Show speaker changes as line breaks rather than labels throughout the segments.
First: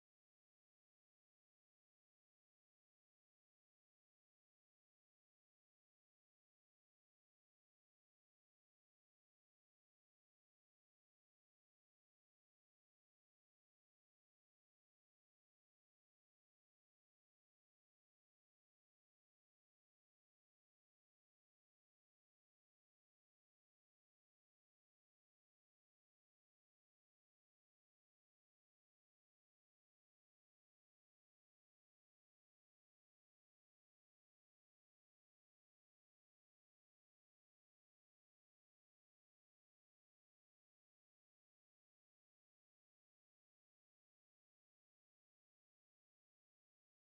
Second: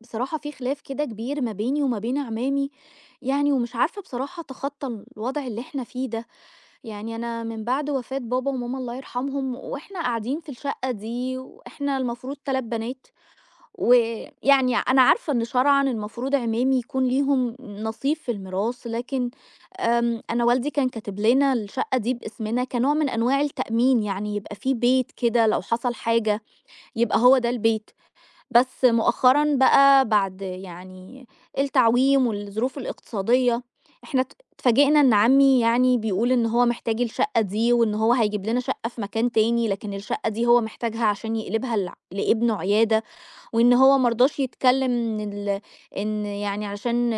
بصراحة في خلاف كده كبير ما بيني وما بين عمامي. ومش عارفة بصراحة أتخطى الوضع اللي احنا فيه ده. أنا من بعد وفاة بابا وماما الله يرحمهم واحنا قاعدين في الشقة دي واحنا المفروض 3 بنات. أنا عارفة إن شرعا المفروض عمامي يكون ليهم نصيب في الميراث، لكن أنا والدي كان كاتب لنا الشقة دي باسمنا كنوع من أنواع التأمين، يعني يبقى في بيت كده لو حصل حاجة يبقى هو ده البيت. بس مؤخرًا بقى بعد التعويم والظروف الاقتصادية، إحنا اتفاجئنا إن عمي يعني بيقول إن هو محتاج الشقة دي، وإن هو هيجيب لنا شقة في مكان تاني، لكن الشقة دي هو محتاجها عشان يقلبها لابنه عيادة. وإن هو ما رضاش يتكلم إن يعني علشان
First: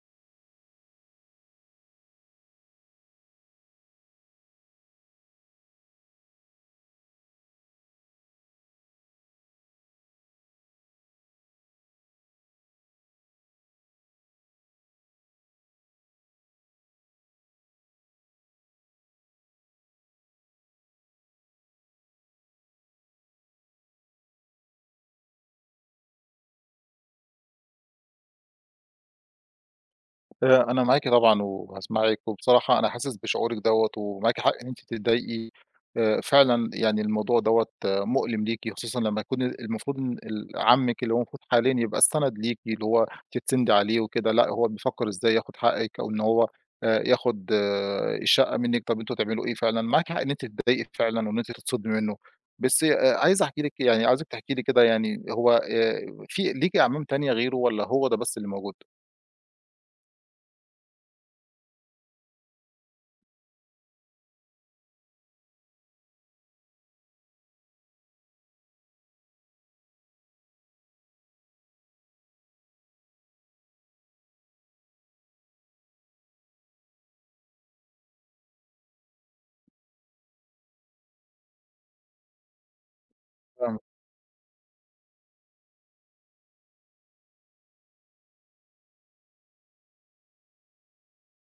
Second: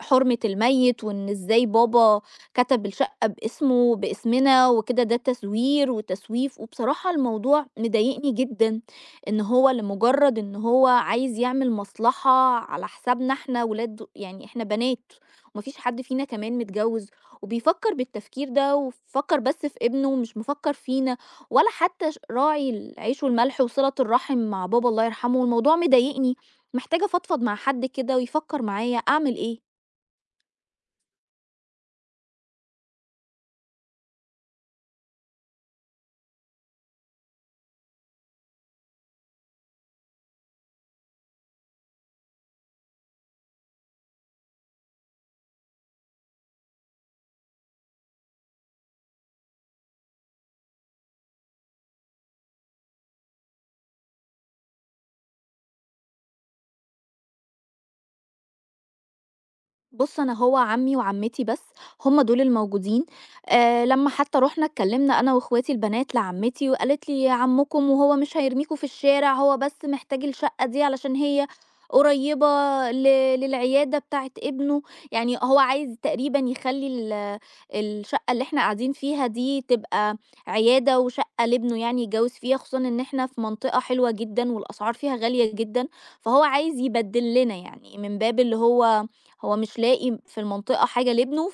حُرمة الميت، وإن إزاي بابا كتب الشقة باسمنا وكده، ده تزوير وتسويف. وبصراحة الموضوع مضايقني جدًا، إن هو لمجرد إن هو عايز يعمل مصلحة على حسابنا، إحنا ولاد يعني إحنا بنات، وما فيش حد فينا كمان متجوّز، وبيفكّر بالتفكير ده وفكّر بس في ابنه ومش مفكّر فينا، ولا حتى راعي العيش والملح وصِلة الرحم مع بابا الله يرحمه. والموضوع مضايقني، محتاجة أفضفض مع حد كده ويفكّر معايا أعمل إيه؟
أنا معاكِ طبعًا وهاسمعِك، وبصراحة أنا حاسس بشعورِك دوّة ومعاكِ حق إن أنتِ تتضايقي، فعلًا يعني الموضوع دوّة مؤلم ليكِ، خصوصًا لمّا يكون المفروض إن عمِّك اللي هو المفروض حاليًا يبقى السَند ليكِ، اللي هو تتسندي عليه وكده، لأ هو بيفكّر إزاي ياخُد حقِّك أو إن هو ياخُد آه، الشقة منِّك، طَب أنتم تعملوا إيه فعلًا؟ معاكِ حق إن أنتِ تتضايقي فعلًا وإن أنتِ تتصدمي منّه، بس عايز أحكي لِك يعني عاوزِك تحكي لي كده يعني هو في ليكِ أعمام تانية غيره والّا هو ده بس اللي موجود؟
بُص، أنا هو عمي وعمتي بس، هم دول الموجودين. لمّا حتى رُحنا اتكلمنا أنا واخواتي البنات لعمتي وقالت لي: "عمكم وهو مش هيرميكم في الشارع، هو بس محتاج الشقة دي علشان هي قريبة ل للعيادة بتاعة ابنه." يعني هو عايز تقريبًا يخلّي الشقة اللي إحنا قاعدين فيها دي تبقى عيادة وشقة لابنه، يعني يتجوز فيها، خصوصًا إن إحنا في منطقة حلوة جدًا والأسعار فيها غالية جدًا. فهو عايز يبدِّل لنا، يعني من باب اللي هو هو مش لاقي في المنطقة حاجة لابنه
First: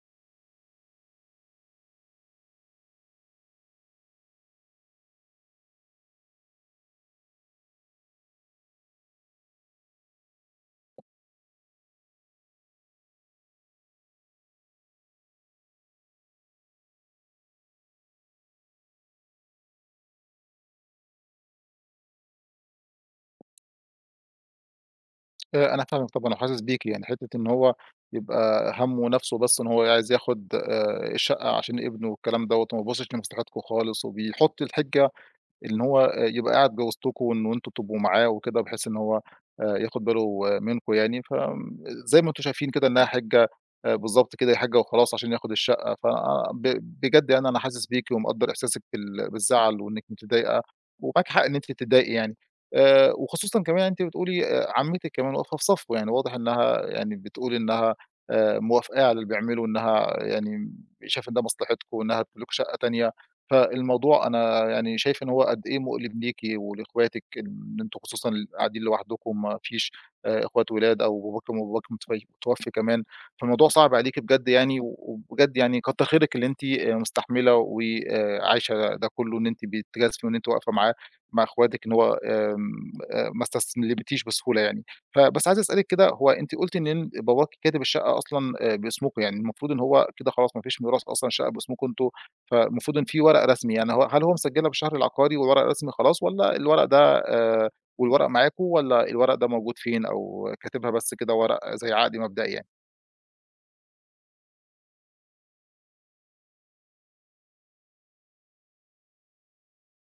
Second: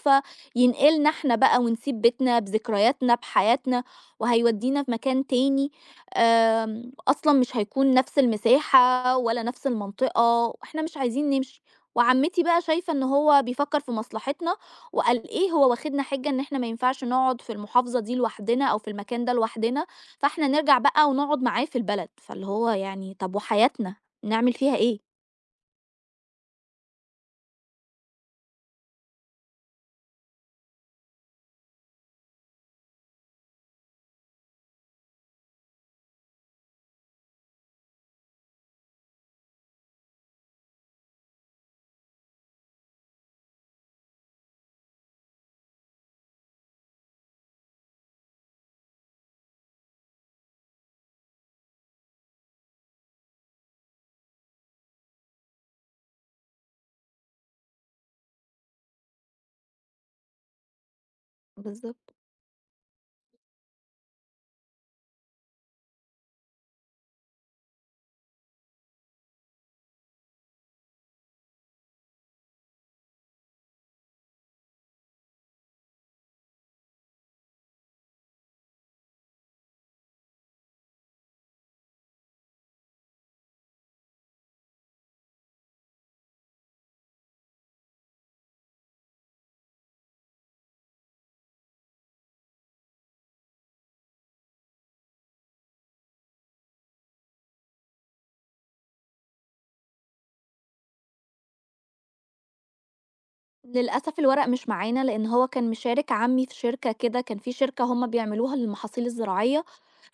فينقلنا إحنا بقى ونسيب بيتنا بذكرياتنا بحياتنا وهيودينا في مكان تاني. أصلا مش هيكون نفس المساحة ولا نفس المنطقة، إحنا مش عايزين نمشي. وعمتي بقى شايفة إن هو بيفكر في مصلحتنا، وقال إيه هو واخدنا حجة إن إحنا ما ينفعش نقعد في المحافظة دي لوحدنا أو في المكان ده لوحدنا، فإحنا نرجع بقى ونقعد معاه في البلد. فاللي هو يعني طب وحياتنا نعمل فيها إيه؟
أنا فاهمِك طبعًا وحاسس بيكِ، يعني حتّة إن هو يبقى هَمّه نَفْسه بس إن هو عايز ياخُد الشقة عشان ابنه والكلام دوّة وما بيبصّش لمصلحتكم خالص، وبيحُط الحِجّة إن هو يبقى قاعد وسطكم وإن أنتم تبقوا معاه وكده بحيث إن هو ياخد باله منكم يعني، زي ما أنتم شايفين كده إنها حِجّة بالضبط كده هي حِجّة وخلاص عشان ياخد الشقة، ف ب بجد يعني أنا حاسس بيكِ ومقدّر إحساسِك بالزعل وإنِّك متضايقة، ومعاكِ حق إن أنتِ تتضايقي يعني. وخصوصًا كمان يعني أنتِ بتقولي عمتِك كمان واقفة في صفّه، يعني واضح إنها يعني بتقول إنها موافقاه على اللي بيعمله، إنها يعني شايفة إن ده مصلحتكم
بالضبط.
وإنها هتجيب لكم شقة تانية. فالموضوع أنا يعني شايف إن هو قد إيه مؤلم ليكِ ولإخواتِك، إن أنتم خصوصًا قاعدين لوحدكم ما فيش إخوات ولاد أو باباكم وباباكِ متوفي كمان، فالموضوع صعب عليكِ بجد يعني، وبجد يعني كتّر خيرِك اللي أنتِ مستحملة وآآ عايشة ده كلّه، إن أنتِ بتجازفي وإن أنتِ واقفة معاه مع إخواتِك، إن هو آمم ما استسلمتيش بسهولة يعني. فبس عايز أسألِك كده، هو أنتِ قُلتِ إن باباكِ كاتب الشقة أصلًا باسمكم، يعني المفروض إن هو كده خلاص ما فيش ميراث أصلًا، الشقة باسمكم أنتم فالمفروض إن في ورق رسمي، يعني هو هل هو مسجّلها بالشهر العقاري والورق الرسمي خلاص والّا الورق ده والورق معاكم والّا الورق ده موجود فين أو كاتبها بس كده ورق زي عقد مبدئي يعني؟
للأسف الورق مش معانا، لأن هو كان مشارك عمي في شركة كده، كان في شركة هم بيعملوها للمحاصيل الزراعية،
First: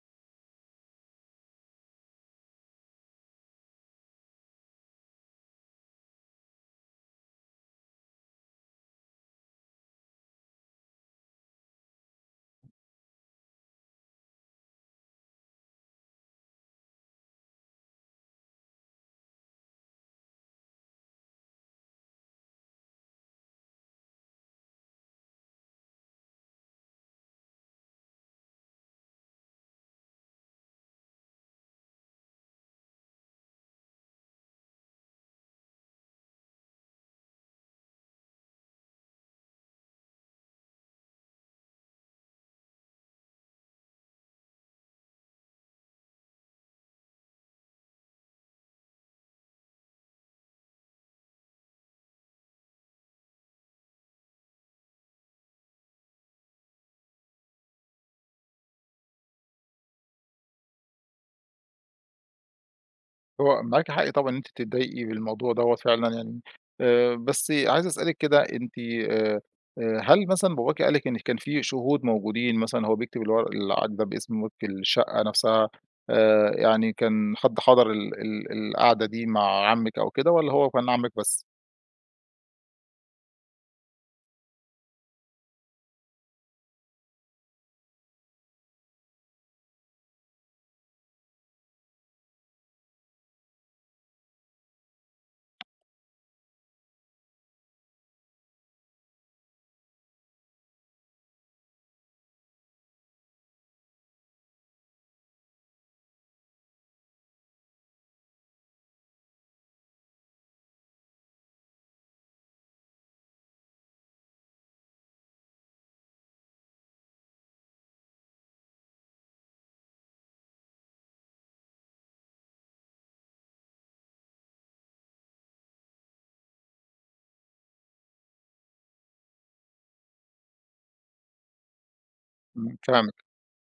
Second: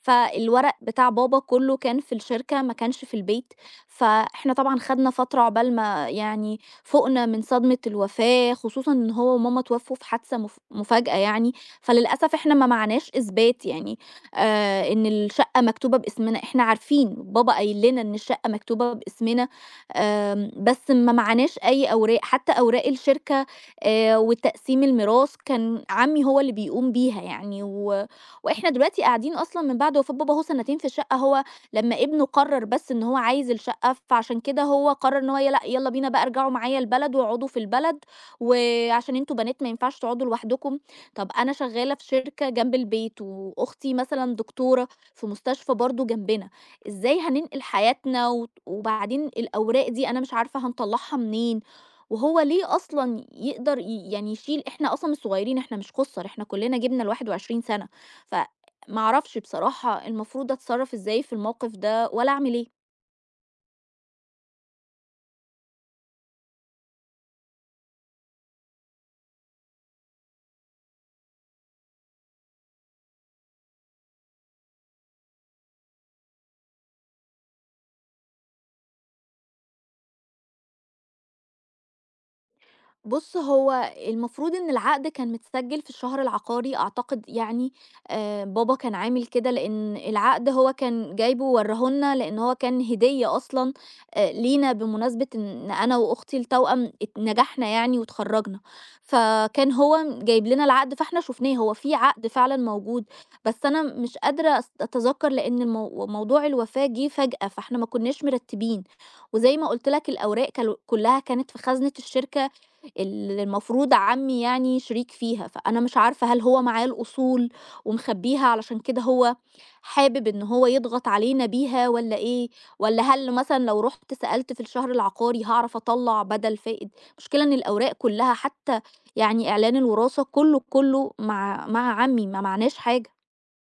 فالورق بتاع بابا كله كان في الشركة ما كانش في البيت. فاحنا طبعا خدنا فترة عقبال ما يعني فوقنا من صدمة الوفاة، خصوصا ان هو وماما توفوا في حادثة مفاجأة يعني. فللأسف احنا ما معناش اثبات، يعني آه ان الشقة مكتوبة باسمنا، احنا عارفين بابا قايل لنا ان الشقة مكتوبة باسمنا. بس ما معناش اي اوراق حتى اوراق الشركة. وتقسيم الميراث كان عمي هو اللي بيقوم بيها، يعني و وإحنا دلوقتي قاعدين أصلًا من بعد وفاة بابا أهو سنتين في الشقة. هو لمّا ابنه قرّر بس إن هو عايز الشقة، فعشان كده هو قرّر إن هو ي لأ يالّا بينا بقى ارجعوا معايا البلد واقعدوا في البلد، وعشان أنتم بنات ما ينفعش تقعدوا لوحدكم. طب أنا شغّالة في شركة جنب البيت، وأختي مثلًا دكتورة في مستشفى برضه جنبنا، إزاي هننقل حياتنا وبعدين الأوراق دي أنا مش عارفة هنطلّعها منين؟ وهو ليه أصلًا يقدر ي يعني يشيل، إحنا أصلًا مش صغيرين، إحنا مش خُسّر، إحنا كُلّنا جِبنا ال21 سَنة. ف ما أعرفش بصراحة المفروض أتصرّف إزاي في الموقف ده والّا أعمل إيه؟
هو معاكِ حق طبعًا إن أنتِ تتضايقي بالموضوع دوّة فعلًا يعني، بس عايز أسألِك كده أنتِ هل مثلًا باباكِ قال لِك إن كان في شهود موجودين مثلًا هو بيكتب الورق العقد ده باسمِك، الشقة نفسها يعني كان حد حضر ال ال القعدة دي مع عمِّك أو كده والّا هو كان عمِّك بس؟
بُص، هو المفروض إن العقد كان متسجّل في الشهر العقاري أعتقد يعني. بابا كان عامل كده، لإن العقد هو كان جايبه وورّاه لنا، لإن هو كان هدية أصلًا لينا بمناسبة إن أنا وأختي التوأم نجحنا يعني واتخرّجنا. فكان هو جايب لنا العقد فإحنا شُفناه، هو في عقد فعلًا موجود. بس أنا مش قادرة أتذكّر، لإن موضوع الوفاة جِه فجأة، فإحنا ما كناش مرتّبين. وزي ما قُلت لك الأوراق كلّها كانت في خزنة الشركة اللي المفروض عمي يعني شريك فيها. فأنا مش عارفة هل هو معاه الأصول ومخبيها، علشان كده هو حابب إن هو يضغط علينا بيها والّا إيه؟ والّا هل مثلًا لو رُحت سألت في الشهر العقاري هاعرف أطلّع بدل فائد؟ المشكلة إن الأوراق كلها، حتى يعني إعلان الوراثة كُلّه، كُلّه مع عمي، ما
إمم،
معناش حاجة.
فاهمِك.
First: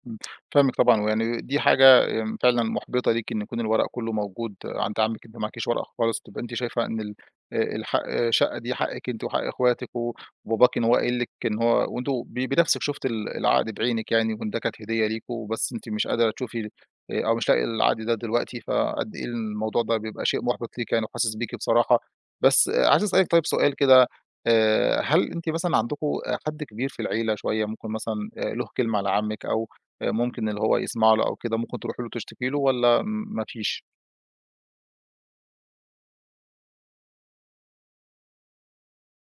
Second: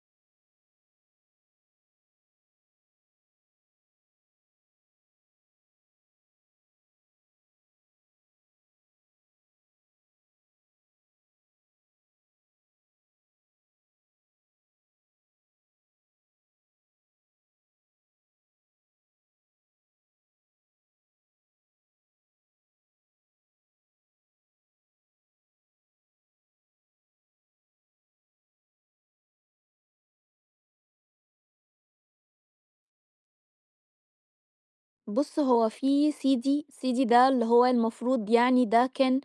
إمم، فاهمِك طبعًا، ويعني دي حاجة فعلًا مُحبِطة ليكِ إن يكون الورق كلّه موجود عند عمِّك، أنتِ معاكيش ورقة خالص، تبقى أنتِ شايفة إن ال الحق الشقة دي حقِّك أنتِ وحق إخواتِك، وباباكِ إن هو قايل لِك إن هو وأنتم بنَفْسِك شُفتِ العقد بعينِك يعني، وإن ده كانت هدية ليكم، بس أنتِ مش قادرة تشوفي أو مش لاقية العقد ده دلوقتي، فقد إيه الموضوع ده بيبقى شيء مُحبِط ليكِ يعني وحاسس بيكِ بصراحة. بس عايز أسألِك طيب سؤال كده، هل أنتِ مثلًا عندكم حد كبير في العيلة شوية ممكن مثلًا له كلمة على عمِّك أو ممكن اللي هو يسمع له أو كده، ممكن تروحي له تشتكي له والّا ما فيش؟
بُص، هو في سيدي، سيدي ده اللي هو المفروض يعني ده كان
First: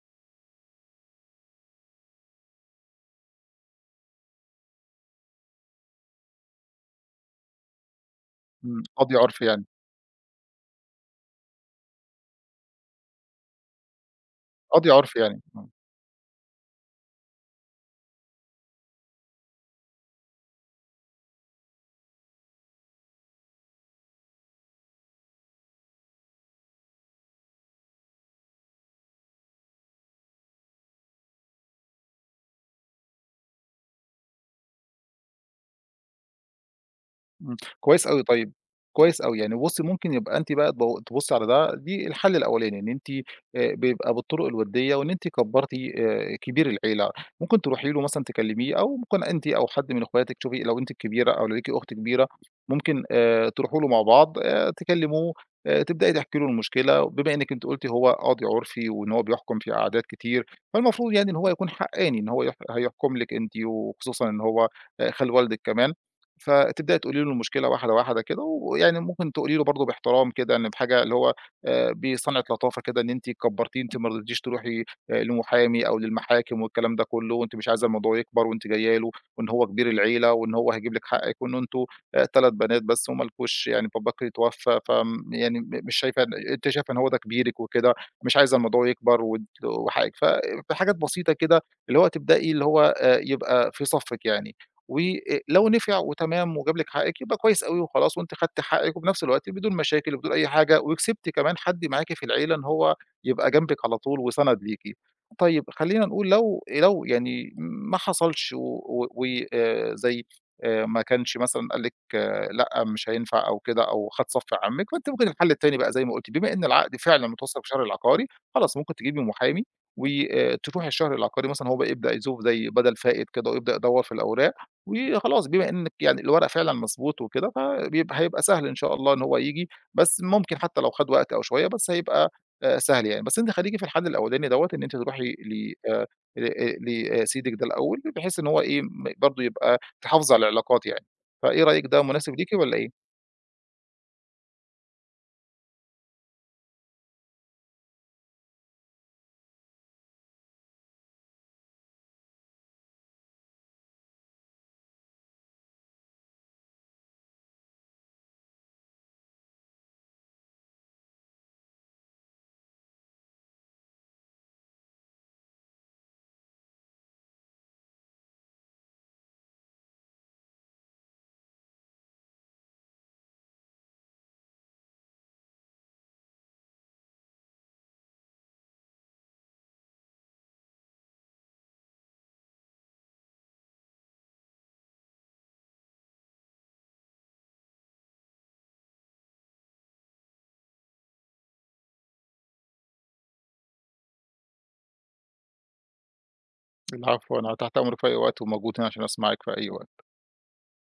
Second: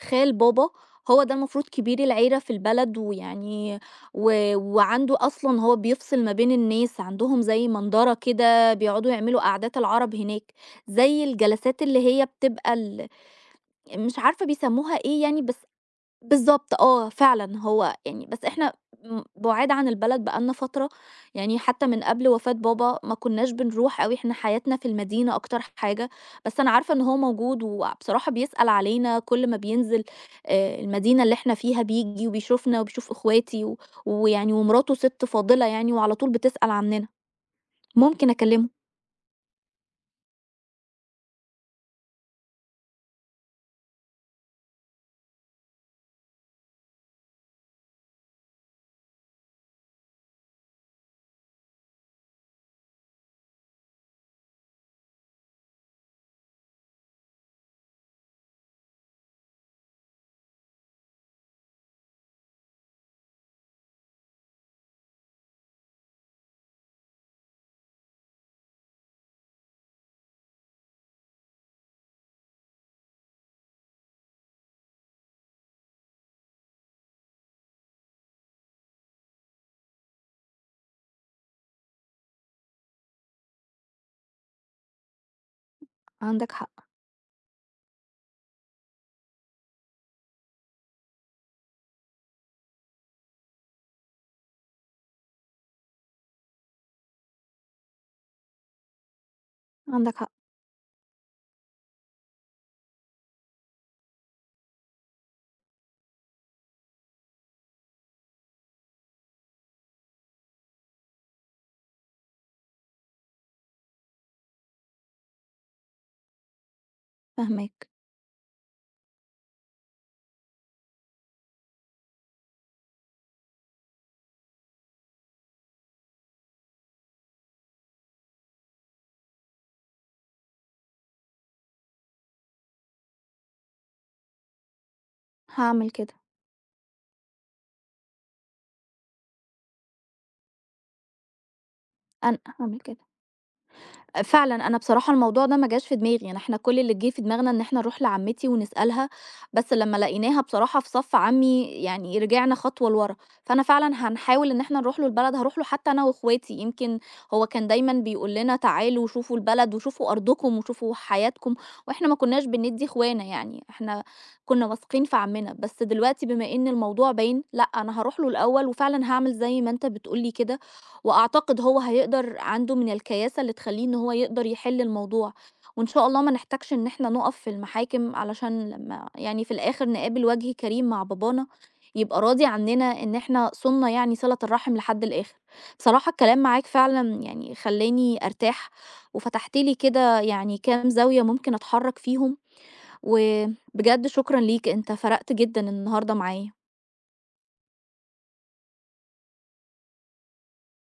خال بابا. هو ده المفروض كبير العيلة في البلد، ويعني و وعنده أصلًا هو بيفصل ما بين الناس، عندهم زي منظرة كده
إمم،
بيقعدوا
قاضي عُرف
يعملوا
يعني،
قعدات العرب هناك، زي الجلسات اللي هي بتبقى مش عارفة
قاضي
بيسموها
عُرف
إيه
يعني،
يعني، بس
آه.
بالضبط آه، فعلًا هو يعني. بس إحنا بُعاد عن البلد بقى لنا فترة، يعني حتى من قبل وفاة بابا ما كناش بنروح أوي، إحنا حياتنا في المدينة أكتر حاجة. بس أنا عارفة إن هو موجود وبصراحة بيسأل علينا كل ما بينزل المدينة اللي إحنا فيها، بييجي وبيشوفنا وبيشوف إخواتي و ويعني ومراته ست فاضلة يعني وعلى طول بتسأل عننا،
إمم، كويس أوي
ممكن
طيب،
أكلمه.
كويس أوي، يعني بُصّي ممكن يبقى أنتِ بقى تبُصّي على ده دي الحل الأولاني، إن أنتِ بيبقى بالطرق الودية وإن أنتِ كبّرتِ كبير العيلة، ممكن تروحي له مثلًا تكلميه أو ممكن أنتِ أو حد من اخواتِك شوفي لو أنتِ الكبيرة أو لو ليكِ أخت كبيرة، ممكن تروحوا له مع بعض تكلموه، تبدئي تحكي له المشكلة، وبما إنِّك أنتِ قُلتِ هو قاضي عُرفي وإن هو بيحكم في عادات كتير، فالمفروض يعني إن هو يكون حقّاني إن هو هيحكم لِك أنتِ وخصوصًا إن هو خال والدِك كمان، فتبدأي تقولي له المشكلة واحدة، واحدة كده، ويعني ممكن تقولي له برضه باحترام كده إن بحاجة اللي هو بصنعة لطافة كده إن أنتِ كبّرتيه، أنتِ ما رضيتيش تروحي لمحامي أو للمحاكم والكلام ده كلّه، وأنتِ مش عايزة الموضوع يكبر وأنتِ جاية له وإن هو كبير العيلة وإن هو هيجيب لِك حقِّك وإن أنتم 3 بنات بس وما لكوش يعني باباكِ اتوفى يعني مش شايفة إن
عندك
أنتِ
حق.
شايفة إن هو ده كبيرِك وكده، مش عايزة الموضوع يكبر وأنتِ وحقِّك. بحاجات بسيطة كده اللي هو تبدئي اللي هو يبقى في صفِّك يعني. ولو نفع وتمام وجاب لِك حقِّك يبقى كويس أوي وخلاص وأنتِ خدتِ حقِّك وبنفس الوقت بدون مشاكل
عندك حق.
وبدون أي حاجة، وكسبتِ كمان حد معاكِ في العيلة إن هو يبقى جنبِك على طول وسَنَد ليكِ. طيب خلّينا نقول لو يعني ما حصلش و زي ما كانش مثلًا قال لِك آه، لأ، مش هينفع أو كده أو خد صف عمِّك، فأنتِ ممكن الحل التاني بقى زي ما قُلتِ، بما إن العقد فعلًا متوثّق بالشهر
فاهماك.
العقاري، خلاص ممكن تجيبي محامي وتروحي الشهر العقاري مثلًا هو بقى يبدأ يشوف زي بدل فائت كده ويبدأ يدوّر في الأوراق وخلاص بما إنِّك يعني الورق فعلًا مضبوط وكده، هيبقى سهل إن شاء الله إن هو ييجي، بس ممكن حتى لو خَد وقت أو شوية، بس هيبقى سهل يعني. بس أنتِ خلّيكِ في الحل الأولاني دوّة، إن أنتِ تروحي ل
هاعمل كده.
آآ لسيدِك ده الأول، بحيث إن هو إيه، برضه يبقى تحافظي على العلاقات يعني. فإيه رأيِك ده مناسب
أنا
ليكِ والّا
هاعمل كده.
إيه؟
فعلًا، أنا بصراحة الموضوع ده ما جاش في دماغي، يعني إحنا كل اللي جه في دماغنا إن إحنا نروح لعمتي ونسألها، بس لمّا لقيناها بصراحة في صف عمي يعني رجعنا خطوة لورا. فأنا فعلًا هنحاول إن إحنا نروح له البلد، هاروح له حتى أنا وأخواتي. يمكن هو كان دايمًا بيقول لنا تعالوا شوفوا البلد وشوفوا أرضكم وشوفوا حياتكم، وإحنا ما كناش بندّي إخوانا يعني، إحنا كنا واثقين في عمنا. بس دلوقتي بما إن الموضوع باين، لأ، أنا هاروح له الأول وفعلًا هاعمل زي ما أنت بتقول لي كده. وأعتقد هو هيقدر، عنده من الكياسة اللي تخلّيه إن هو يقدر يحل الموضوع، وإن شاء الله ما نحتاجش إن إحنا نُقف في المحاكم، علشان لمّا يعني في الآخر نقابل وجه كريم مع بابانا، يبقى راضي عننا إن إحنا صُنّا يعني صِلة الرحم لحد الآخر. بصراحة الكلام معاك فعلًا يعني خلّاني أرتاح، وفتحت لي كده يعني كام زاوية ممكن أتحرّك فيهم. وبجد شكرًا ليك، أنت فرقت جدًا النهارده معايا.
العفو، أنا تحت أمرِك في أي وقت وموجود هنا عشان أسمعِك في أي وقت.